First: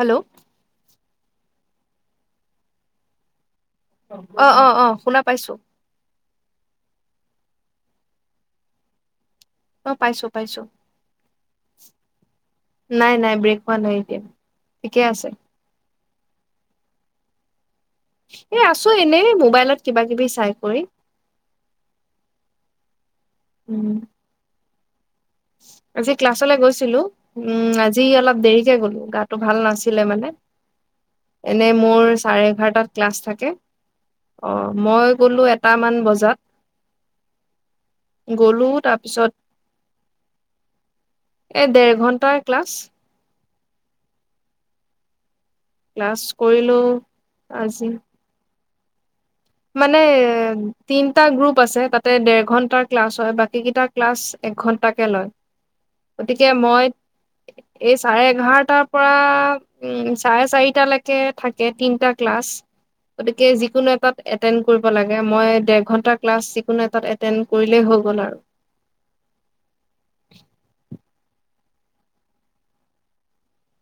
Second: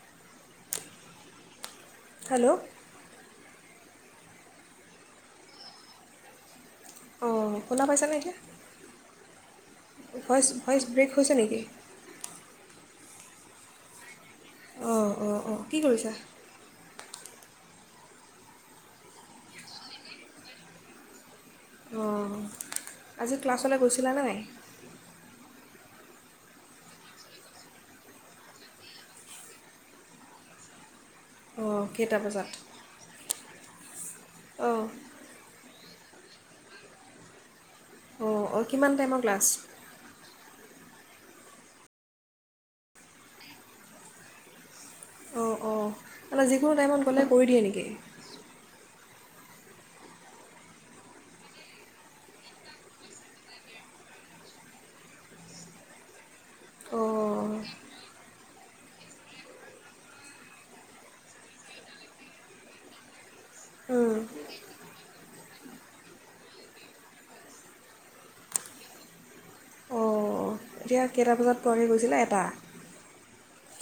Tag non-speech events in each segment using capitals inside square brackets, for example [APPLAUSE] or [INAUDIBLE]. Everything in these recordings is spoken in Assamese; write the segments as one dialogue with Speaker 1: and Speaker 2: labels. Speaker 1: হেল্ল' হে
Speaker 2: হেল্ল'
Speaker 1: অ' অ' অ' শুনা পাইছো
Speaker 2: অ' শুনা পাইছে নে এতিয়া
Speaker 1: অ পাইছো
Speaker 2: ভইচ
Speaker 1: পাইছো
Speaker 2: ভইচ ব্ৰেক হৈছে নেকি?
Speaker 1: নাই নাই ব্ৰেক হোৱা নাই এতিয়া, ঠিকে
Speaker 2: অ'
Speaker 1: আছে
Speaker 2: অ' অ' কি কৰিছা
Speaker 1: এ আছো এনে মোবাইলত কিবা কিবি চাই কৰি।
Speaker 2: অ' আজি ক্লাছলৈ
Speaker 1: উম
Speaker 2: গৈছিলা নে নাই
Speaker 1: আজি ক্লাছলে গৈছিলো উমম আজি অলপ দেৰিকে গ'লো গাটো ভাল নাছিলে মানে এনে
Speaker 2: অঁ
Speaker 1: মোৰ
Speaker 2: কেইটা
Speaker 1: চাৰে
Speaker 2: বজাত
Speaker 1: এঘাৰটাত ক্লাছ থাকে। অ'
Speaker 2: অঁ
Speaker 1: মই গ'লো এটা ছটামান বজাত
Speaker 2: অঁ অঁ
Speaker 1: গলো
Speaker 2: কিমান টাইমৰ
Speaker 1: তাৰপিছত
Speaker 2: ক্লাছ
Speaker 1: এই ডেৰ ঘন্টাৰ ক্লাছ
Speaker 2: অঁ অঁ
Speaker 1: ক্লাছ
Speaker 2: মানে যিকোনো
Speaker 1: কৰিলো
Speaker 2: টাইমত গ'লে কৰি দিয়ে নেকি
Speaker 1: আজি। মানে তিনটা গ্ৰুপ আছে তাতে ডেৰ ঘন্টাৰ ক্লাছ হয় বাকী কেইটা ক্লাছ একঘন্টাকে লয় গতিকে মই
Speaker 2: অঁ
Speaker 1: এই চাৰে এঘাৰটাৰ পৰা উ চাৰে চাৰিটালৈকে থাকে তিনটা ক্লাছ গতিকে যিকোনো
Speaker 2: উম,
Speaker 1: এটাত এটেণ্ড কৰিব লাগে মই ডেৰ ঘণ্টাৰ ক্লাছ যি কোনো এটাত এটেণ্ড কৰিলে হৈ গল আৰু,
Speaker 2: অঁ এতিয়া কেইটা বজাত পোৱাকৈ গৈছিলে এটা,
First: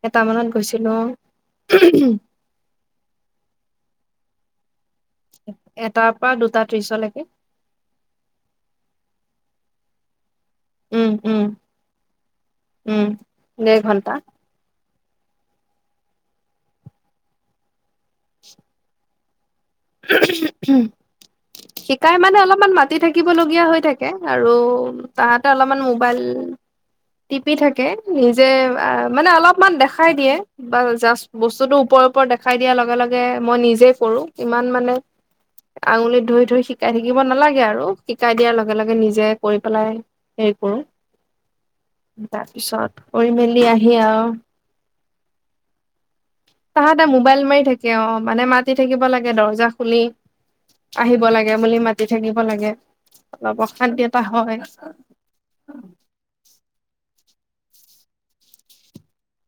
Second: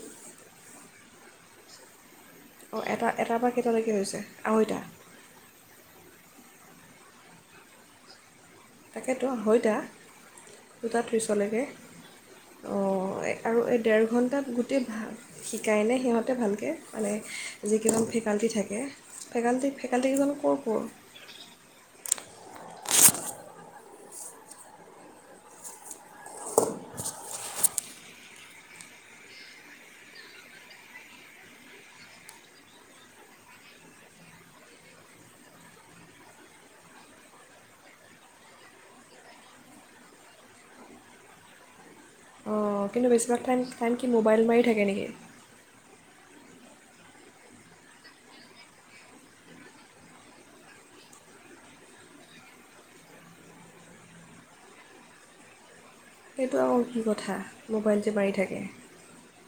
Speaker 1: এটামানত গৈছিলো অ উহু হু
Speaker 2: অ' এটা এটাৰ পৰা কেইটালৈকে হৈছে আঢ়ৈটা
Speaker 1: এটাৰ পৰা দুটা ত্ৰিশলৈকে
Speaker 2: তাকেতো হয় দা দুটা
Speaker 1: উম উম
Speaker 2: ত্ৰীছলৈকে অ
Speaker 1: উম
Speaker 2: আৰু
Speaker 1: দেৰ
Speaker 2: এই ডেৰ
Speaker 1: ঘন্টা
Speaker 2: ঘণ্টাত গোটেই শিকাই নে সিহঁতে ভালকৈ মানে যিকেইজন ফেকাল্টি থাকে ফেকাল্টি ফেকাল্টিকেইজন ক'ৰ ক'ৰ
Speaker 1: শিকাই মানে অলপ, অলপমান মাতি থাকিবলগীয়া হৈ থাকে আৰু তাহাঁতে অলপমান মোবাইল টিপি থাকে নিজে মানে অলপমান দেখাই দিয়ে বা জাষ্ট বস্তুটো ওপৰৰ ওপৰত দেখাই দিয়াৰ লগে লগে মই নিজে কৰোঁ ইমান মানে আঙুলিত ধৰি ধৰি শিকাই থাকিব নালাগে আৰু শিকাই দিয়াৰ লগে লগে নিজে কৰি পেলাই হেৰি কৰো
Speaker 2: অ'
Speaker 1: তাৰপিছত
Speaker 2: কিন্তু
Speaker 1: কৰি
Speaker 2: বেছভাগ টাইম
Speaker 1: মেলি আহি
Speaker 2: টাইম কি
Speaker 1: আৰু
Speaker 2: মোবাইল মাৰি থাকে নেকি
Speaker 1: তাহাঁতে মোবাইল মাৰি থাকে অ মানে মাতি থাকিব লাগে দৰ্জা খুলি আহিব লাগে বুলি মাতি থাকিব লাগে অলপ অশান্তি এটা হয়।
Speaker 2: সেইটো আকৌ কি কথা মোবাইল যে মাৰি থাকে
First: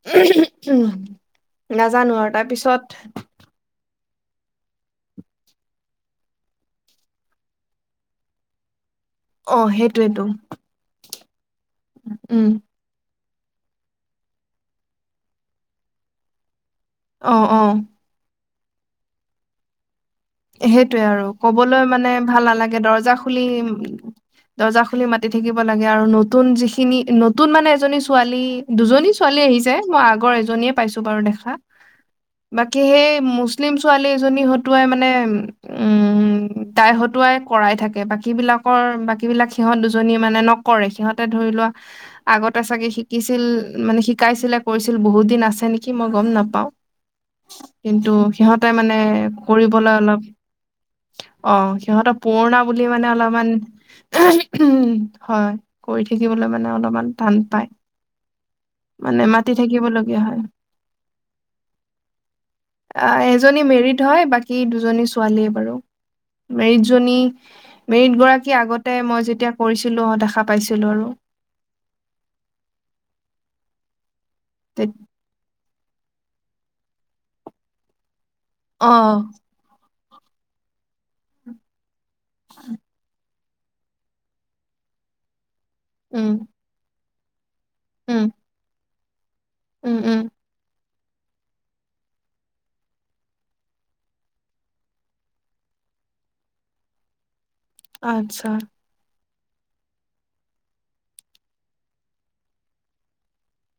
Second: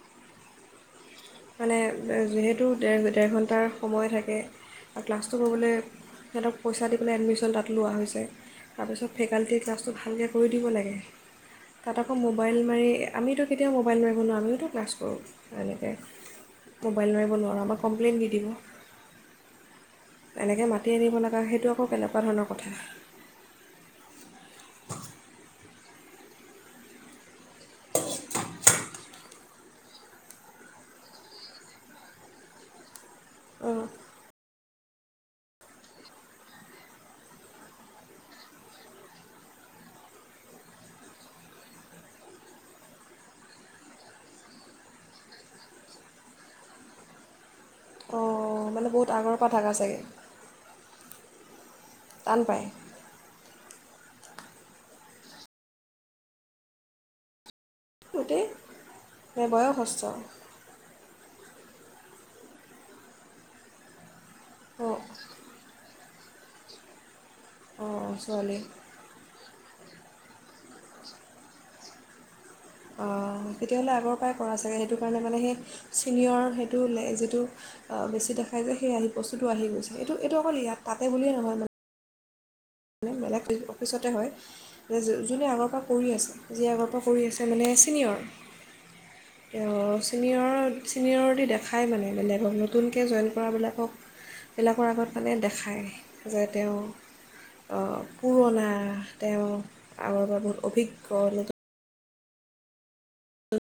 Speaker 1: উম [UNINTELLIGIBLE]
Speaker 2: মানে যিহেতুৰ ডেৰ ঘণ্টাৰ সময় থাকে আৰু ক্লাছটো কৰিব'লৈ সিহঁতক পইচা দি পেললৈ এডমিশ্যন তাত লোৱা হৈছে তাৰপিছত
Speaker 1: অ
Speaker 2: ফেকাল্টি ক্লাছটো
Speaker 1: সেইটোৱেতো
Speaker 2: ভালকৈ কৰি দিব লাগে, তাত আকৌ
Speaker 1: উম
Speaker 2: মোবাইল মাৰি আমিতো কেতিয়াও মোবাইল নিব নোৱাৰো আমিও টো ক্লাছ কৰোঁ এনেকৈ মোবাইল নোৱাৰিব
Speaker 1: অ
Speaker 2: নোৱাৰঁ
Speaker 1: অ
Speaker 2: আমাক কপ্লেইন দি দিব। এনেকৈ মাতি
Speaker 1: সেইটোৱে
Speaker 2: আনিব
Speaker 1: আৰু
Speaker 2: লগা সেইটো
Speaker 1: কবলৈ
Speaker 2: আকৌ
Speaker 1: মানে
Speaker 2: কেনেকুৱা
Speaker 1: ভাল
Speaker 2: ধৰণৰ কথা
Speaker 1: নালাগে দৰ্জা খুলি দৰ্জা খুলি মাতি থাকিব লাগে, আৰু নতুন যিখিনি নতুন মানে এজনী ছোৱালী দুজনী ছোৱালী আহিছে মই আগৰ এজন পাইছো বাৰু দেখা বাকী সে মুছলিম
Speaker 2: অঁ
Speaker 1: ছোৱালী এজনী টোৱাই মানে উম তাই হতুৱাই কৰাই থাকে বাকী বিলাকৰ বাকী বিলাক সিহঁত দুজনীয়ে মানে নকৰে সিহঁতে ধৰি লোৱা আগতে চাগে শিকিছিল মানে শিকাইছিলে কৰিছিল বহুত দিন আছে নেকি মই গম নাপাও কিন্তু সিহত
Speaker 2: অঁ
Speaker 1: তাই মানে
Speaker 2: বহুত আগৰ পৰা থাকা
Speaker 1: কৰিবলৈ
Speaker 2: চাগে
Speaker 1: অলপ অ', সিহঁতক
Speaker 2: টান
Speaker 1: পুৰণা
Speaker 2: পায়
Speaker 1: বুলি মানে অলপমান উ হয়' কৰি থাকিবলৈ মানে অলপমান টান পায়।
Speaker 2: গোটেই
Speaker 1: মানে
Speaker 2: নে
Speaker 1: মাতি
Speaker 2: বয়সস্থ
Speaker 1: থাকিবলগীয়া হয়। আহ' এজনী মেৰিড হয় বাকী সেই
Speaker 2: অঁ
Speaker 1: দুজনী আৰু মেৰিজনী
Speaker 2: অঁ
Speaker 1: মেইদ গৰাকী
Speaker 2: ছোৱালী
Speaker 1: আগতে মই যেতিয়া কৰিছিলো অ' দেখা পাইছিলোঁ আৰু
Speaker 2: অ' তেতিয়াহ'লে আগৰ ভয় কৰা চাগে কৰা চাগে
Speaker 1: তে-
Speaker 2: সেইটো কাৰণে মানে সেই ছিনিয়ৰ সেইটো ল যিটো বেছি দে খাই যে
Speaker 1: অ
Speaker 2: সেই আহি বস্তুটো আহি গৈছে এইটো', এইটো', অকল ইয়াত তাতে বুলিয়ে নহয় মানে
Speaker 1: [UNINTELLIGIBLE]
Speaker 2: বেলেগ অফিচতে হয় যোনে আগৰ কৰি
Speaker 1: উম
Speaker 2: আছে যে আম কৰি আছে' তাৰ মানে ছিনিয়ৰ
Speaker 1: উম
Speaker 2: তেওঁ
Speaker 1: উম উম
Speaker 2: চিনিয়ৰ চিনিয়ৰিটি দেখায় মানে বেলেগক নতুনকৈ জইন কৰাবিলাকক এইবিলাকৰ আগত মানে দেখায় যে তেওঁ
Speaker 1: আতচ্ছা'।
Speaker 2: পুৰণা তেওঁ আৰু বাবে বহুত অভিজ্ঞ।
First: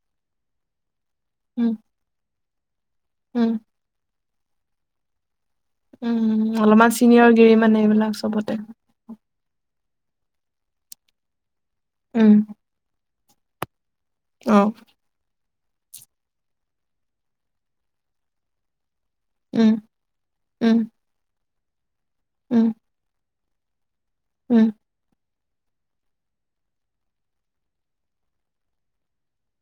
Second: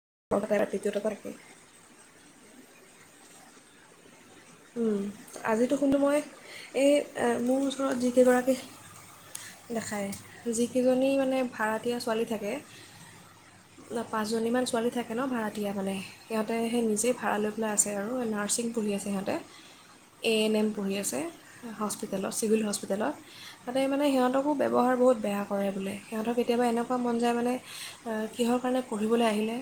Speaker 2: [UNINTELLIGIBLE] থাকে।
Speaker 1: উম। উম।
Speaker 2: উম। আজিতো সোণটো
Speaker 1: উম
Speaker 2: মই
Speaker 1: অলপমান
Speaker 2: এই
Speaker 1: চিনিয়ৰ গিৰি
Speaker 2: মোৰ
Speaker 1: মানে
Speaker 2: ওচৰত
Speaker 1: এইবিলাক চবতে
Speaker 2: জিকৰাগী দেখায় জিকেজনি মানে। ভাৰাতীয়া ছোৱালী
Speaker 1: উম
Speaker 2: থাকে। ন
Speaker 1: অ
Speaker 2: পাঁচজনীমান ছোৱালী থাকে ন ভাৰত। এতিয়া মানে সিহঁতে সাই নিজেই ভাবি লৈ পেলাই আছে আৰু নাৰ্চিং পঢ়ি আছে সিহঁত।
Speaker 1: উম
Speaker 2: এ ম-ম
Speaker 1: উম
Speaker 2: পঢ়ি আছে। হস্পিটেলত চিভিল
Speaker 1: উম
Speaker 2: হস্পিটেলত। তাতে মানে সিহঁতকো
Speaker 1: উম
Speaker 2: বব্যৱহাৰ বহুত বেয়া কৰে। কৰে বোলে সিহঁতৰ কেতিয়াবা এনেকুৱা মন জাই মানে কিহৰ কাৰণে পঢ়িবলৈ আহিলে।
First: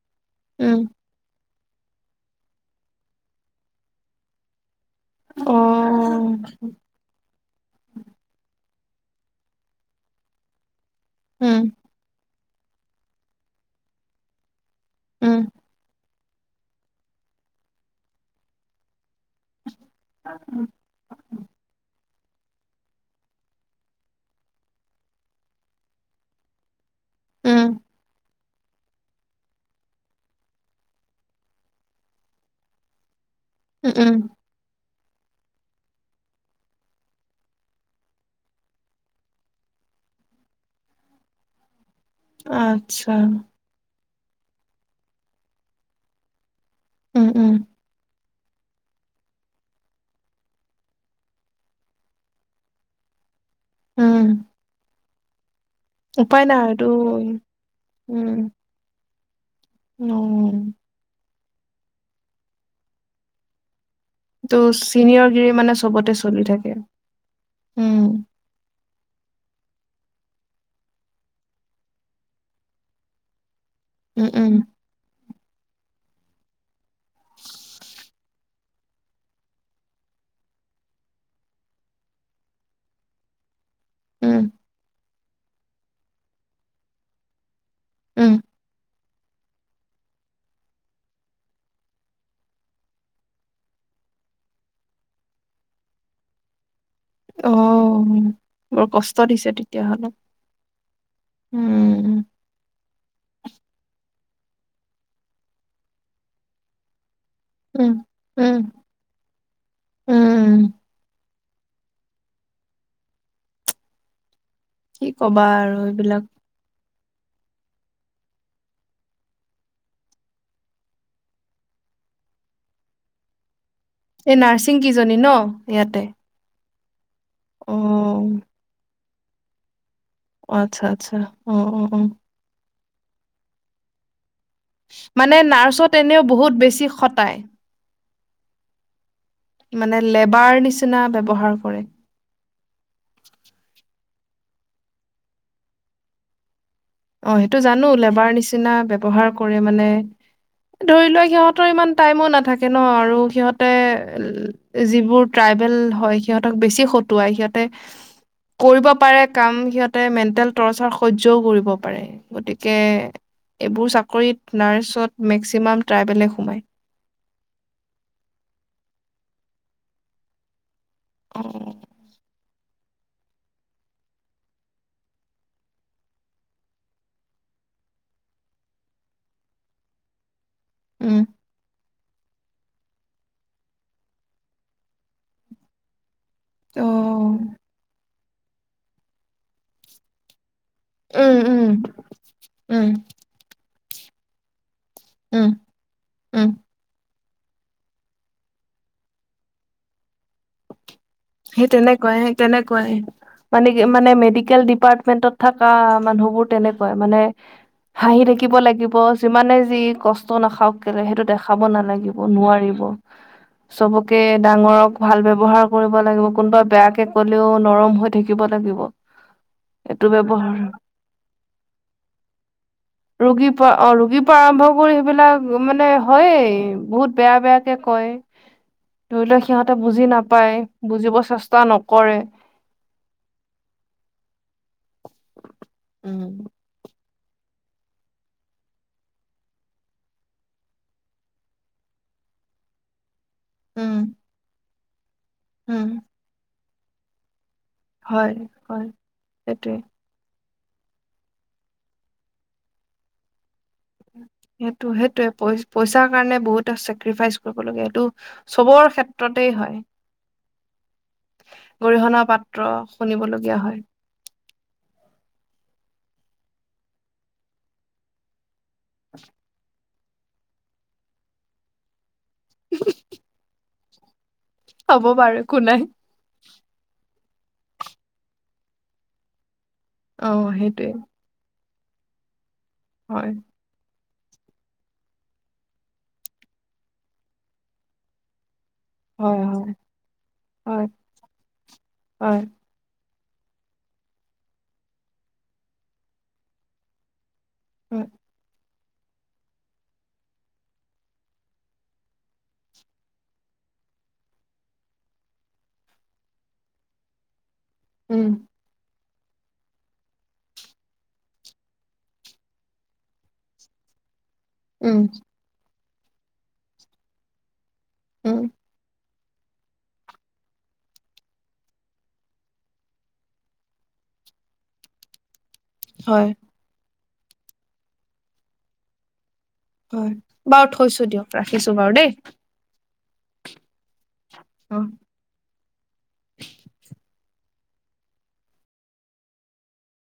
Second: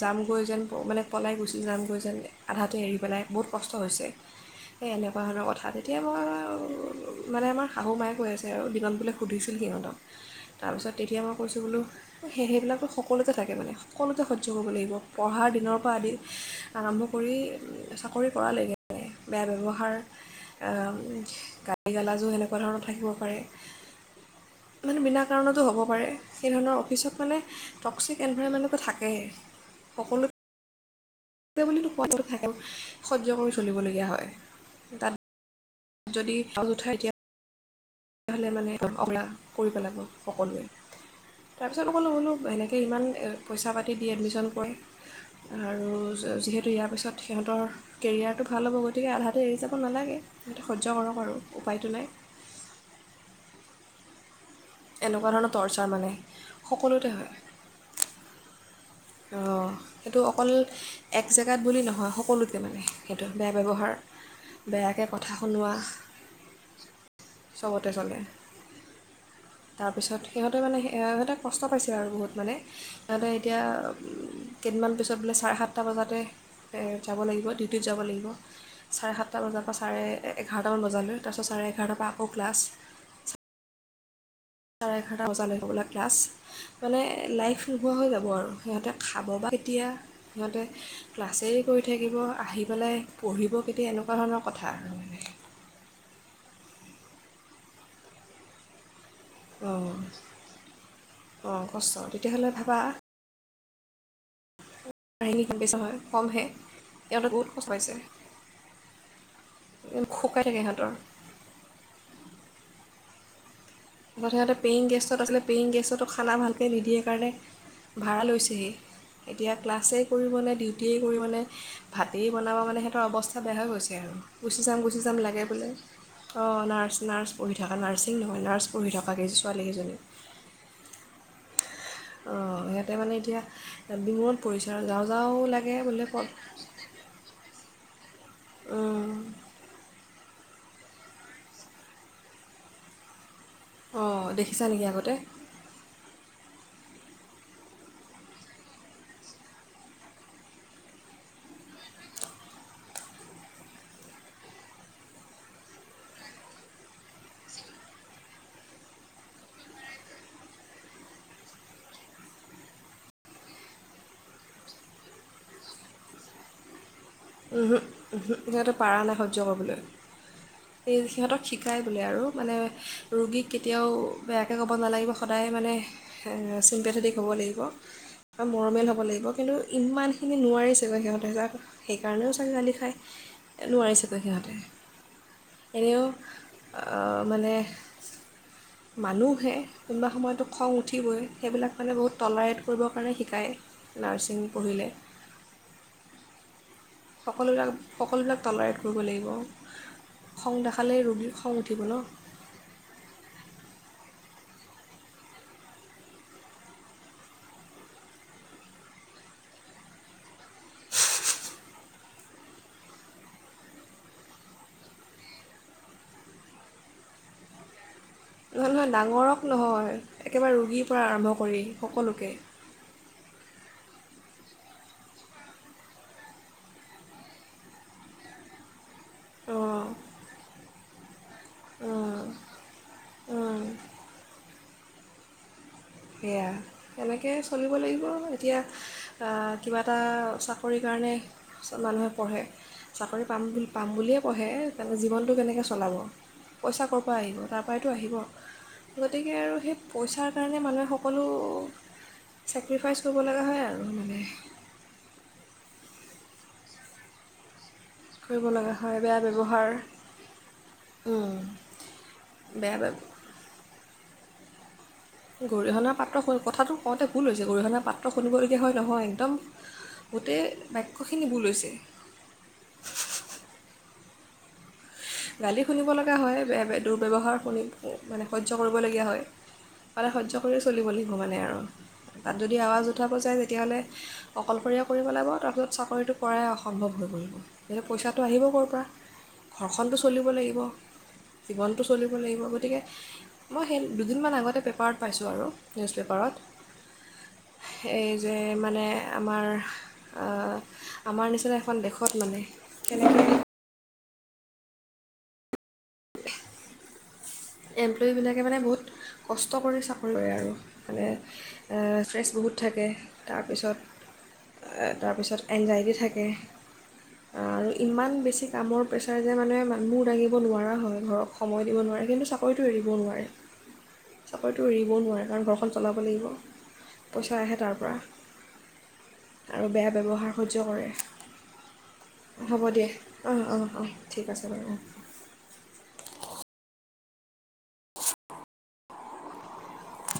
Speaker 2: যামগৈ যেন
Speaker 1: উম
Speaker 2: মানে পলাই গৈ গুচি যাম গৈ যান অধতাই এৰি পেলাই বহুত কষ্ট হৈছে এই এনেকুৱা আৰু
Speaker 1: অ
Speaker 2: কথা তেতিয়া মই মানে মই শাহু মায় কৈ আছে আৰু যম বুলি সুধিছিলোঁ সিহঁতৰ তাৰপিছত তেতিয়া মই
Speaker 1: উম
Speaker 2: কৈছোঁ বোলো সেই শয়ভিলকতে সকলোতে থাকে মানে সকলোতে স্পীজ কৰিব লাগিব।
Speaker 1: উম
Speaker 2: পোহৰ দিনৰ পৰা আদি। আৰম্ভ কৰি চাকৰি কৰালৈকে। বেয়া ব্যৱহাৰ গালি গালাজ যেনেকুৱা ধৰণাউৰ থাকিব পাৰে মানে বিনা কৰোঁতাও হব পাৰে সেইধৰণৰ পিছত মানে
Speaker 1: উম
Speaker 2: টোষিক এন প্ৰাই মানুহটো থাকেই সকলো [UNINTELLIGIBLE] তেওঁক কৈ স্পীজ কৰি
Speaker 1: উম,
Speaker 2: চলিবলগীয়া
Speaker 1: উম,
Speaker 2: হয়। তাত। যদি তল উঠাই দিয়া তেতিয়া হলে মানে [UNINTELLIGIBLE] কোটি পেলাব সকলোৱেই তাৰ পি [UNINTELLIGIBLE] হেনেকে ইমান
Speaker 1: আচ্ছা।
Speaker 2: পইচা পাতি তিদি এডমিশ্যন কৈ আৰু স চিগ্ৰত্তে ত ইয়াৰ পিছত
Speaker 1: উম, উম,
Speaker 2: সিহঁতৰ কেৰিয়াৰটো? ভাল হ'ব গতিকে আধাতে এৰি যাব নালাগে। সেইটো সহ্য কৰক আৰু উপায়টো নাই।
Speaker 1: ও'।
Speaker 2: এনেকুৱা ধৰণৰ টৰ্চাৰ মানে
Speaker 1: উপায় নাই আৰুটো
Speaker 2: সকলোতে হয়
Speaker 1: ও' ও'।
Speaker 2: সেইটো অকল এক জেগাত বুলি নহয়, সকলোতে মানে সেইটো বেয়া ব্যৱহাৰ।
Speaker 1: তো
Speaker 2: বেয়াকৈ কথা
Speaker 1: চিনিয়ৰ গিৰি
Speaker 2: শুনোৱা
Speaker 1: মানে চবতে চলি থাকে। ও'।
Speaker 2: চবতে চলে তাৰপিছত, সিহঁতে মানে সিহঁতে কষ্ট পাইছিল আৰু বহুত, মানে সিহঁতে এতিয়া
Speaker 1: উম, উম,
Speaker 2: কেইদমান পিছত চব বোলে চাৰে সাতটা বজাতে যাব লাগিব, ডিউটিত যাব লাগিব। চাৰে সাতটা বজাৰ পৰা চাৰে এঘাৰটামান বজালৈ, তাৰপিছত চাৰে এঘাৰটাৰ পৰা আকৌ ক্লাছ।
Speaker 1: ও'।
Speaker 2: চাৰে এঘাৰটা বজালৈ য'বলৈ ক্লাছ, মানে লাইফ নোহোৱা হৈ যাব
Speaker 1: উম,
Speaker 2: আৰু সিহঁতে। খাব বা কেতিয়া, সিহঁতে ক্লাছেৰে কৰি থাকিব, আহি পেলাই পঢ়িব কেতিয়া এনেকুৱা ধৰণৰ কথা।
Speaker 1: অ, বৰ কষ্ট দিছে
Speaker 2: অ'
Speaker 1: তেতিয়াহ'লে।
Speaker 2: অ' কষ্ট
Speaker 1: উম,
Speaker 2: তেতিয়াহ'লে ভাবা? [UNINTELLIGIBLE] ইহঁতে বহুত কষ্ট
Speaker 1: উম,
Speaker 2: পাইছে,
Speaker 1: উম,
Speaker 2: এক খুকাই থাকে
Speaker 1: উম,
Speaker 2: ইিহঁতৰ। [UNINTELLIGIBLE] পেয়িং
Speaker 1: কি
Speaker 2: গেষ্টত আছিলে,
Speaker 1: ক'বা
Speaker 2: পেয়ং
Speaker 1: আৰু
Speaker 2: গেষ্টত
Speaker 1: এইবিলাক
Speaker 2: খানা ভালকৈ নিদিয়ে। কাৰণে ভাড়া লৈছেহি, এতিয়া ক্লাছেই কৰিবনে ডিউটিয়েই কৰিবনে ভাতেই বনাব মানে সিহঁতৰ অৱাস্থা বেয়া হৈ গৈছে। ত আৰু
Speaker 1: এই
Speaker 2: গুচি
Speaker 1: নাৰ্ছিং
Speaker 2: যাম গুচি
Speaker 1: কিজনী
Speaker 2: যাম
Speaker 1: ন
Speaker 2: লাগে বোলে
Speaker 1: ইয়াতে?
Speaker 2: অঁ নাৰ্ নাৰ্ছ পঢ় থকা, নাৰ্ছিং
Speaker 1: অ',
Speaker 2: নহয় নাৰ্ছ বগাকে ছোৱালীকেইজনী?
Speaker 1: অ' আচ্ছা আচ্ছা অ' অ'।
Speaker 2: অ' ইয়া তাই মানে এতিয়া বিমোৰত
Speaker 1: মানে নাৰ্ছত এনেও বহুত বেছি খটায়।
Speaker 2: উম
Speaker 1: মানে, লেবাৰ নিচিনা ব্যৱহাৰ কৰে।
Speaker 2: অ', দেখিছা নেকি আগতে?
Speaker 1: [UNINTELLIGIBLE] গতিকে এইবোৰ চাকৰিত নাৰ্চত মেক্সিমাম ট্ৰাইবলে সোমায়।
Speaker 2: ওহোঁ ওহোঁ সিহঁতে পাৰা নাই সহ্য কৰিবলৈ এই সিহঁতক
Speaker 1: অ
Speaker 2: শিকায় বোলে আৰু মানে, ৰোগীক কেতিয়াও বেয়াকৈ ক'ব নালাগিব সদায় মানে চিম্পেথেটিক হ'ব লাগিব আৰু মৰমিয়াল হব লাগিব। কিন্তু ইমানখিনি নোৱাৰিছে বা
Speaker 1: উম
Speaker 2: সিহঁতে যাৰ সেইকাৰণেও ছোৱালী গালি খাই। নোৱাৰিছে তো সিহঁতে। এনেও অ' মানে মানুহহে কোনবা সময়তো খং উঠিবই
Speaker 1: উম উম
Speaker 2: সেইবিলাক মানে বহুত টলাৰেট
Speaker 1: উম
Speaker 2: কৰিবৰ কাৰণে শিকায় নাৰ্ছিং পঢ়িলে
Speaker 1: উম উম!
Speaker 2: সকলোবিলাক সকলোবিলাক টলাৰেট কৰিব লাগিব খহং দেখালেই ৰু
Speaker 1: সেই তেনেকুৱাই সেই তেনেকুৱাই মানে কি মানে ম ডিকেল ডিপাৰ্টমেণ্টত থকা মানুহবোৰ তেনেকুৱাই। মানে হাঁহি থাকিব লাগিব, যিমানে যি কষ্ট নাখাওক কেলে সেইটো দেখাব নালাগিব। নোৱাৰিব। সবকে ডাঙৰক ভাল ব্যৱহাৰ কৰিব লিব কোনোবা বেয়াকে ক'লেও নৰম হৈ থাকিব লাগিব
Speaker 2: হয় ডাঙৰক নহয়
Speaker 1: এইটো
Speaker 2: একেবাৰে
Speaker 1: ব্যৱহাৰ
Speaker 2: ৰোগীৰ পৰা আৰম্ভ কৰি সকলোকে,
Speaker 1: ৰোগীৰ পৰা অ ৰোগীৰ পৰা আৰম্ভ কৰি সেইবিলাক মানে হয়েই বহুত বেয়া বেয়াকে কয় ধৰি লওক সিহঁতে
Speaker 2: অঁ
Speaker 1: বুজি নাপায় বুজিব চেষ্টা
Speaker 2: অঁ
Speaker 1: নকৰে।
Speaker 2: অঁ
Speaker 1: উম
Speaker 2: সেয়া এনেকে চলিব লাগিব এতিয়া আ কিবা এটা চাকৰিৰ কাৰণে মানুহে পঢ়ে চাকৰি পাম বুলি পাম
Speaker 1: উম
Speaker 2: বুলিয়ে পঢ়ে তেনে জীৱন, টো কেনেকে
Speaker 1: উম
Speaker 2: চলাব, পইচা ক'ৰ পৰা আহিব তাৰপৰাইতো আহিব।
Speaker 1: হয় হয়
Speaker 2: গতিকে আৰু সেই
Speaker 1: সেইটোৱে
Speaker 2: পইচাৰ কাৰণে মানুহে, সকলো চেক্ৰিফাইচ কৰিব লগা হয় আৰু মানে
Speaker 1: সেইটো সেইটোয়ে পই পইচাৰ কাৰণে বহুতে চেক্ৰিফাইচ কৰিব লগীয়া, টো
Speaker 2: কৰিব লগা
Speaker 1: চবৰ
Speaker 2: হয় বেয়া
Speaker 1: ক্ষেত্ৰতেই
Speaker 2: ব্যৱহাৰ
Speaker 1: হয়। গৰিহনা পাত্ৰ
Speaker 2: বেয়া বেয়া
Speaker 1: শুনিবলগীয়া হয়।
Speaker 2: গৰিহণাৰ পাত্ৰ কথাটো কওঁতে ভুল হৈছে গৰিহণাৰ পাত্ৰ শুনিব দে হয় নহয় একদম, গোটেই বাক্যখিনি ভূল হৈছে।
Speaker 1: ওহোঁ হু
Speaker 2: গালি
Speaker 1: নাই।
Speaker 2: শুনিব লগা হয় বেয়া বে দুৰ্ব্যৱহাৰ শুনি মানে সহ্য কৰিবলগীয়া হয়। মানে সহ্য
Speaker 1: অ'
Speaker 2: কৰিয়ে
Speaker 1: সেইটোৱে
Speaker 2: চলিব লাগিব মানে আৰু। তাত যদি আৱাজ উঠাব
Speaker 1: হয়,
Speaker 2: যায় তেতিয়াহ'লে, অকলশৰীয়া কৰিব লাগিব তাৰপিছত চাকৰিটো কৰাই অসম্ভৱ হৈ পৰিব কিন্ত পইচাটো আহিব ক'ৰ পৰা
Speaker 1: হয় হয়।
Speaker 2: ঘৰ খনটো চলিব লাগিব
Speaker 1: হয়,
Speaker 2: জীৱনটো চলিব
Speaker 1: হয়,
Speaker 2: লাগিব গতিকে, মই সেই দুদিনমান আগতে পেপাৰত পাইছোঁ আৰু নিউজ পেপাৰত,
Speaker 1: হয়,
Speaker 2: এই যে মানে, আমাৰ আ আমাৰ নিচিনা এখন দেশত মানে কেনেকে,
Speaker 1: উম,
Speaker 2: এম্প্লয়ীবিলাকে মানে বহুত, কষ্ট কৰি চাকৰি লয় আৰু মানে ফ্ৰেছ বহুত থাকে তাৰপিছত,
Speaker 1: উম,
Speaker 2: তাৰপিছত এনজাইটি থ আ ইমান
Speaker 1: উম,
Speaker 2: বেছি কামৰ প্ৰেছ, যে মানুহে মূৰ ডাঙিব নোৱাৰা হয় ঘৰক সময় দিব নোৱাৰে কিন্তু চ চাকৰিটো এৰিব নোৱাৰে চাকৰিটো এৰিব নোৱাৰে কাৰণ, চলাব লাগিব,
Speaker 1: হয়,
Speaker 2: পইচা আহে তাৰপৰা, আৰু বেয়া
Speaker 1: হয়
Speaker 2: ব্যৱহাৰ সহ্য
Speaker 1: বাৰু
Speaker 2: কৰে
Speaker 1: থৈছো দিয়ক ৰাখিছো বাৰু দেই।
Speaker 2: উ অ' অ' ঠিক আছে বাৰু
Speaker 1: অ'। [UNINTELLIGIBLE]